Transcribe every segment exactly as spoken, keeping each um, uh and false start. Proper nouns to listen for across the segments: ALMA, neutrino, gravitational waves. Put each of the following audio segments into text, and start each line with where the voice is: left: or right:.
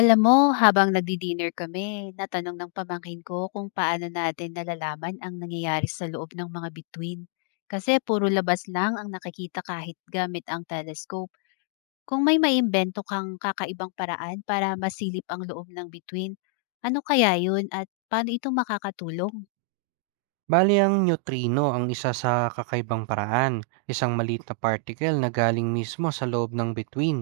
left: Alam mo, habang nagdi-dinner kami, natanong ng pamangkin ko kung paano natin nalalaman ang nangyayari sa loob ng mga bituin. Kasi puro labas lang ang nakikita kahit gamit ang telescope. Kung may maimbento kang kakaibang paraan para masilip ang loob ng bituin, ano kaya yun at paano ito makakatulong?
right: Bali ang neutrino ang isa sa kakaibang paraan, isang maliit na particle na galing mismo sa loob ng bituin.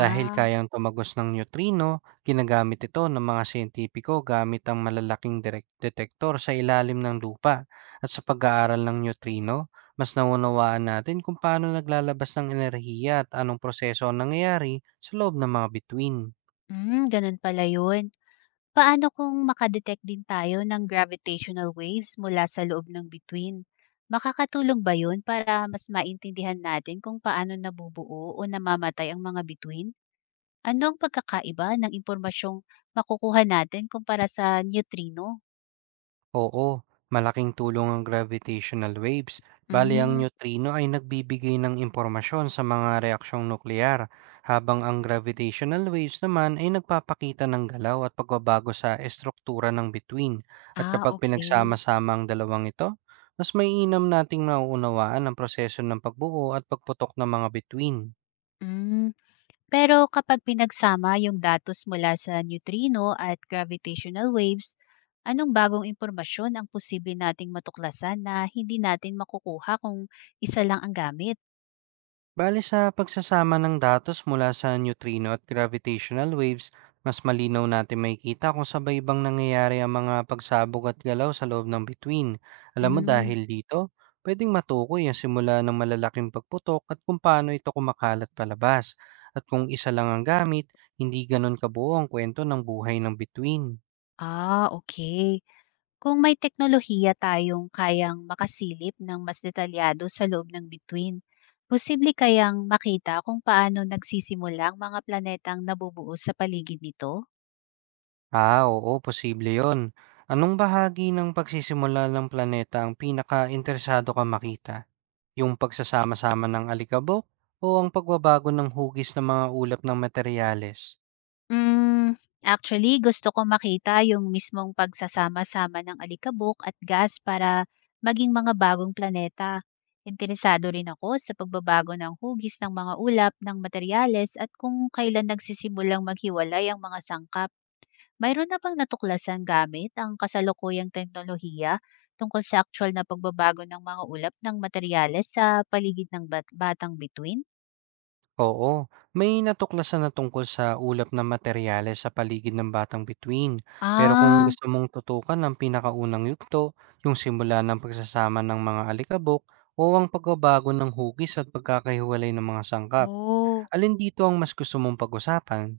right: Dahil kayang tumagos ng neutrino, ginagamit ito ng mga siyentipiko gamit ang malalaking direk- detektor sa ilalim ng lupa. At sa pag-aaral ng neutrino, mas naunawaan natin kung paano naglalabas ng enerhiya at anong proseso ang nangyayari sa loob ng mga bituin.
left: mm, Ganun pala yun. Paano kung makadetect din tayo ng gravitational waves mula sa loob ng bituin? Makakatulong ba yun para mas maintindihan natin kung paano nabubuo o namamatay ang mga bituin? Ano ang pagkakaiba ng impormasyong makukuha natin kumpara sa neutrino?
right: Oo, malaking tulong ang gravitational waves. Bali ang
left: Mm.
right: neutrino ay nagbibigay ng impormasyon sa mga reaksyong nuklear, habang ang gravitational waves naman ay nagpapakita ng galaw at pagbabago sa estruktura ng bituin. At
left: Ah,
right: kapag
left: okay.
right: pinagsama-sama ang dalawang ito, mas maiinam nating nauunawaan ang proseso ng pagbuo at pagputok ng mga bituin.
left: Mm. Pero kapag pinagsama yung datos mula sa neutrino at gravitational waves, anong bagong impormasyon ang posible nating matuklasan na hindi natin makukuha kung isa lang ang gamit?
right: Bale sa pagsasama ng datos mula sa neutrino at gravitational waves, mas malinaw natin makikita kung sabay bang nangyayari ang mga pagsabog at galaw sa loob ng bituin. Alam mo,
left: Mm.
right: dahil dito, pwedeng matukoy ang simula ng malalaking pagputok at kung paano ito kumakalat palabas. At kung isa lang ang gamit, hindi ganun kabuo ang kwento ng buhay ng bituin.
left: Ah, okay. Kung may teknolohiya tayong kayang makasilip ng mas detalyado sa loob ng bituin, posible kayang makita kung paano nagsisimula ang mga planetang nabubuo sa paligid nito?
right: Ah, oo, posible yon. Anong bahagi ng pagsisimula ng planeta ang pinaka-interesado ka makita? Yung pagsasama-sama ng alikabok o ang pagbabago ng hugis ng mga ulap ng materyales?
left: Hmm, actually gusto ko makita yung mismong pagsasama-sama ng alikabok at gas para maging mga bagong planeta. Interesado rin ako sa pagbabago ng hugis ng mga ulap ng materyales at kung kailan nagsisimulang maghiwalay ang mga sangkap. Mayroon na bang natuklasan gamit ang kasalukuyang teknolohiya tungkol sa actual na pagbabago ng mga ulap ng materyales sa paligid ng bat- batang bituin?
right: Oo, may natuklasan na tungkol sa ulap ng materyales sa paligid ng Batang Bituin. Pero kung
left: Ah,
right: gusto mong tutukan ang pinakaunang yugto, yung simula ng pagsasama ng mga alikabok o ang pagbabago ng hugis at pagkakahiwalay ng mga sangkap,
left: oo.
right: alin dito ang mas gusto mong pag-usapan?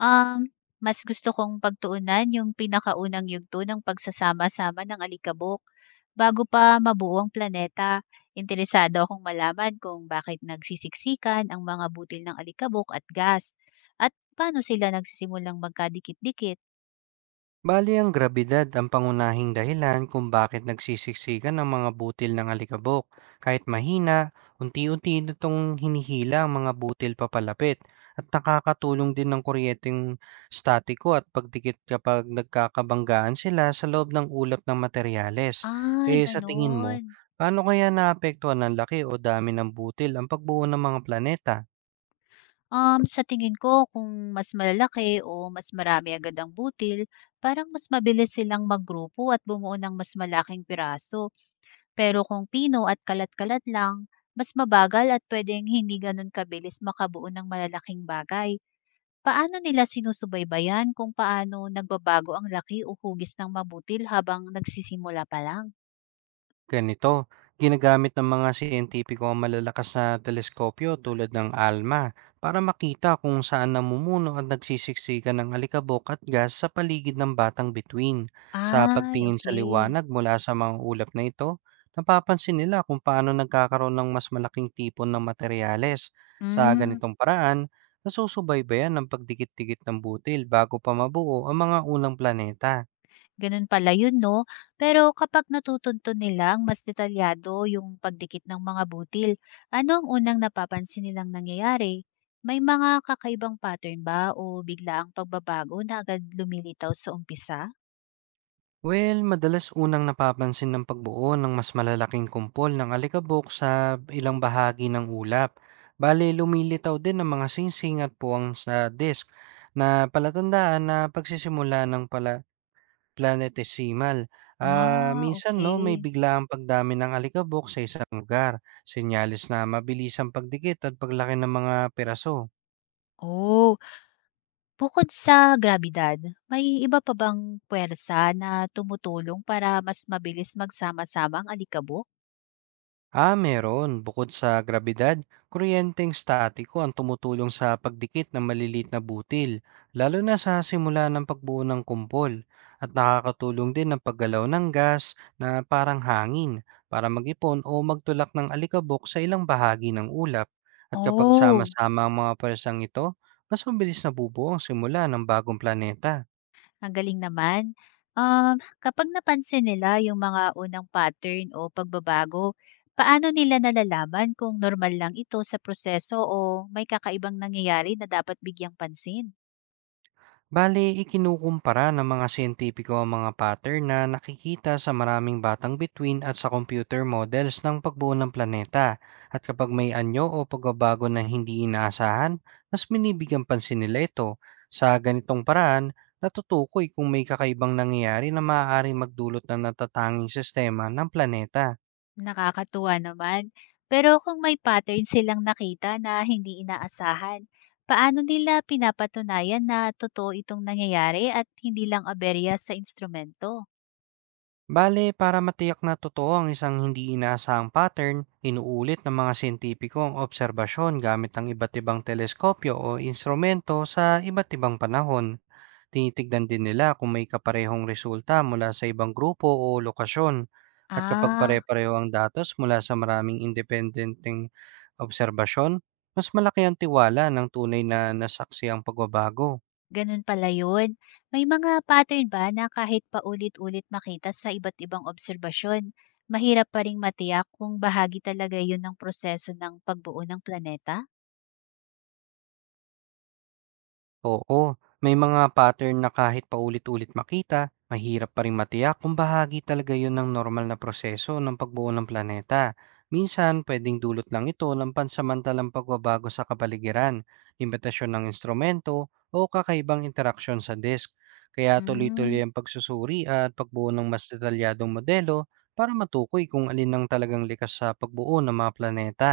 left: Um, Mas gusto kong pagtuunan yung pinakaunang yugto ng pagsasama-sama ng alikabok bago pa mabuo ang planeta. Interesado akong malaman kung bakit nagsisiksikan ang mga butil ng alikabok at gas at paano sila nagsisimulang magkadikit-dikit.
right: Bali ang grabidad ang pangunahing dahilan kung bakit nagsisiksikan ang mga butil ng alikabok. Kahit mahina, unti-unti nitong hinihila ang mga butil papalapit at nakakatulong din ng kuryenteng statiko at pagdikit kapag nagkakabanggaan sila sa loob ng ulap ng materyales.
left: Ay,
right: Eh sa tingin mo,
left: ganun.
right: paano kaya naapektuhan ng laki o dami ng butil ang pagbuo ng mga planeta?
left: Um, sa tingin ko, kung mas malalaki o mas marami agad ang butil, parang mas mabilis silang maggrupo at bumuo ng mas malaking piraso. Pero kung pino at kalat-kalat lang, mas mabagal at pwedeng hindi ganun kabilis makabuo ng malalaking bagay. Paano nila sinusubaybayan kung paano nagbabago ang laki o hugis ng mabutil habang nagsisimula pa lang?
right: Ganito, ginagamit ng mga siyentipiko ang malalakas na teleskopyo tulad ng ALMA para makita kung saan namumuno at nagsisiksikan ng alikabok at gas sa paligid ng batang bituin. Sa
left: Ay,
right: pagtingin sa
left: okay.
right: liwanag mula sa mga ulap na ito, napapansin nila kung paano nagkakaroon ng mas malaking tipon ng materyales. Sa
left: Hmm.
right: ganitong paraan, nasusubaybayan ng pagdikit-dikit ng butil bago pa mabuo ang mga unang planeta.
left: Ganun pala yun 'no? Pero kapag natutunto nilang mas detalyado yung pagdikit ng mga butil, ano ang unang napapansin nilang nangyayari? May mga kakaibang pattern ba o biglaang pagbabago na agad lumilitaw sa umpisa?
right: Well, madalas unang napapansin ng pagbuo ng mas malalaking kumpol ng alikabok sa ilang bahagi ng ulap. Bale, lumilitaw din ang mga singsing at puwang sa disk na palatandaan na pagsisimula ng pala planetesimal. Ah,
left: Ah,
right: minsan no, may
left: okay.
right: biglaang pagdami ng alikabok sa isang lugar, senyales na mabilis ang pagdikit at paglaki ng mga piraso.
left: Oh, bukod sa grabidad, may iba pa bang puwersa na tumutulong para mas mabilis magsama-sama ang alikabok?
right: Ah, meron. Bukod sa grabidad, kuryenteng statiko ang tumutulong sa pagdikit ng malilit na butil, lalo na sa simula ng pagbuo ng kumpol. At nakakatulong din ang paggalaw ng gas na parang hangin para mag-ipon o magtulak ng alikabok sa ilang bahagi ng ulap. At kapag
left: Oh.
right: sama-sama ang mga pwersang ito, mas mabilis na bubuo ang simula ng bagong planeta.
left: Ang galing naman. Um, Kapag napansin nila yung mga unang pattern o pagbabago, paano nila nalalaman kung normal lang ito sa proseso o may kakaibang nangyayari na dapat bigyang pansin?
right: Bale, ikinukumpara ng mga siyentipiko ang mga pattern na nakikita sa maraming batang bituin at sa computer models ng pagbuo ng planeta. At kapag may anyo o pagbabago na hindi inaasahan, mas binibigyan pansin nila ito. Sa ganitong paraan, natutukoy kung may kakaibang nangyayari na maaaring magdulot ng natatanging sistema ng planeta.
left: Nakakatuwa naman. Pero kung may pattern silang nakita na hindi inaasahan, paano nila pinapatunayan na totoo itong nangyayari at hindi lang aberya sa instrumento?
right: Bale, para matiyak na totoo ang isang hindi inaasahang pattern, inuulit ng mga sintipiko ang obserbasyon gamit ang iba't ibang teleskopyo o instrumento sa iba't ibang panahon. Tinitignan din nila kung may kaparehong resulta mula sa ibang grupo o lokasyon. At kapag
left: Ah,
right: pare-pareho ang datos mula sa maraming independenteng obserbasyon, mas malaki ang tiwala ng tunay na nasaksi ang pagbabago.
left: ganun pala yun. May mga pattern ba na kahit paulit-ulit makita sa iba't ibang obserbasyon, mahirap pa ring matiyak kung bahagi talaga yun ng proseso ng pagbuo ng planeta?
right: Oo, may mga pattern na kahit paulit-ulit makita, mahirap pa rin matiyak kung bahagi talaga yon ng normal na proseso ng pagbuo ng planeta. Minsan, pwedeng dulot lang ito ng pansamantalang pagbabago sa kapaligiran, limitasyon ng instrumento, o kakaibang interaksyon sa disk. Kaya
left: Mm,
right: tuloy-tuloy ang pagsusuri at pagbuo ng mas detalyadong modelo para matukoy kung alin ang talagang likas sa pagbuo ng mga planeta.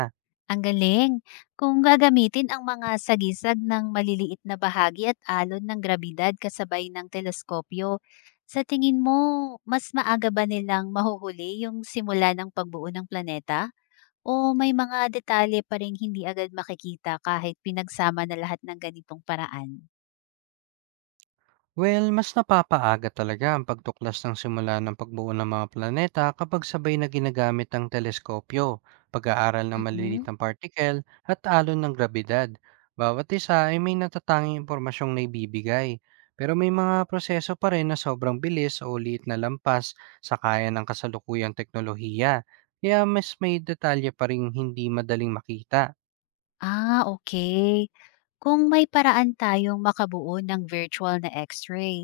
left: ang galing! Kung gagamitin ang mga sagisag ng maliliit na bahagi at alon ng grabidad kasabay ng teleskopyo, sa tingin mo, mas maaga ba nilang mahuhuli yung simula ng pagbuo ng planeta? O may mga detalye pa ring hindi agad makikita kahit pinagsama na lahat ng ganitong paraan?
right: Well, mas napapaaga talaga ang pagtuklas ng simula ng pagbuo ng mga planeta kapag sabay na ginagamit ang teleskopyo, pag-aaral ng maliliit
left: Mm.
right: na particle, at alon ng grabidad. Bawat isa ay may natatanging impormasyong naibibigay, pero may mga proseso pa rin na sobrang bilis o liit na lampas sa kaya ng kasalukuyang teknolohiya, kaya mas may detalye pa rin hindi madaling makita.
left: Ah, okay. Kung may paraan tayong makabuo ng virtual na X-ray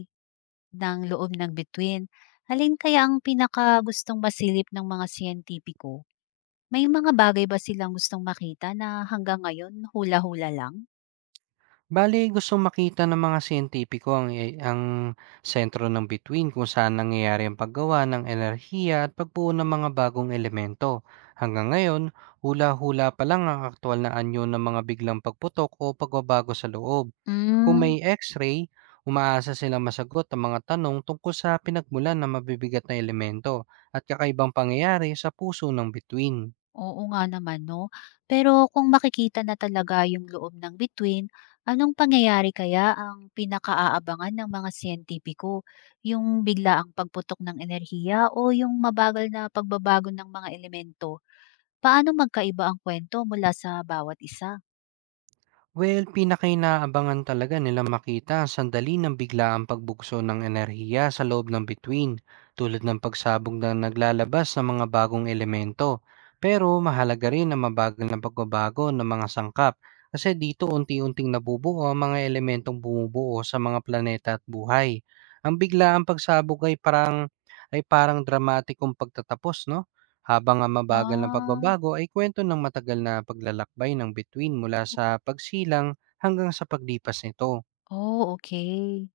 left: ng loob ng bituin, alin kaya ang pinaka gustong masilip ng mga siyentipiko? May mga bagay ba silang gustong makita na hanggang ngayon hula-hula lang?
right: Bale, gustong makita ng mga siyentipiko ang e ang sentro ng bituin kung saan nangyayari ang paggawa ng enerhiya at pagbuo ng mga bagong elemento. Hanggang ngayon, hula-hula pa lang ang aktual na anyo ng mga biglang pagputok o pagbabago sa loob. Kung
left: Hmm.
right: may x-ray, umaasa silang masagot ang mga tanong tungkol sa pinagmulan ng mabibigat na elemento at kakaibang pangyayari sa puso ng bituin.
left: Oo nga naman 'no. Pero kung makikita na talaga yung loob ng bituin, anong pangyayari kaya ang pinakaaabangan ng mga siyentipiko? Yung bigla ang pagputok ng enerhiya o yung mabagal na pagbabago ng mga elemento? Paano magkaiba ang kwento mula sa bawat isa?
right: Well, pinakainaabangan talaga nilang makita ang sandali ng biglaang pagbukso ng enerhiya sa loob ng bituin, tulad ng pagsabog na naglalabas ng mga bagong elemento. Pero mahalaga rin ang mabagal na pagbabago ng mga sangkap, kasi dito unti-unting nabubuo ang mga elementong bumubuo sa mga planeta at buhay. Ang biglaang pagsabog ay parang ay parang dramatikong pagtatapos, no? Habang ang mabagal na
left: Ah,
right: pagbabago ay kwento ng matagal na paglalakbay ng bituin mula sa pagsilang hanggang sa paglipas nito.
left: oh, okay.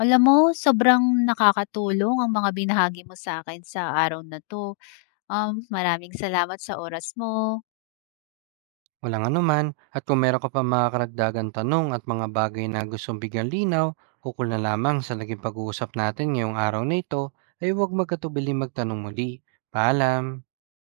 left: Alam mo, sobrang nakakatulong ang mga binahagi mo sa akin sa araw na 'to. Um, maraming salamat sa oras mo.
right: Walang anuman, at kung meron ka pa mga karagdagan tanong at mga bagay na gustong bigyan linaw, ukol na lamang sa naging pag-uusap natin ngayong araw na ito, ay huwag magkatubili magtanong muli. Paalam!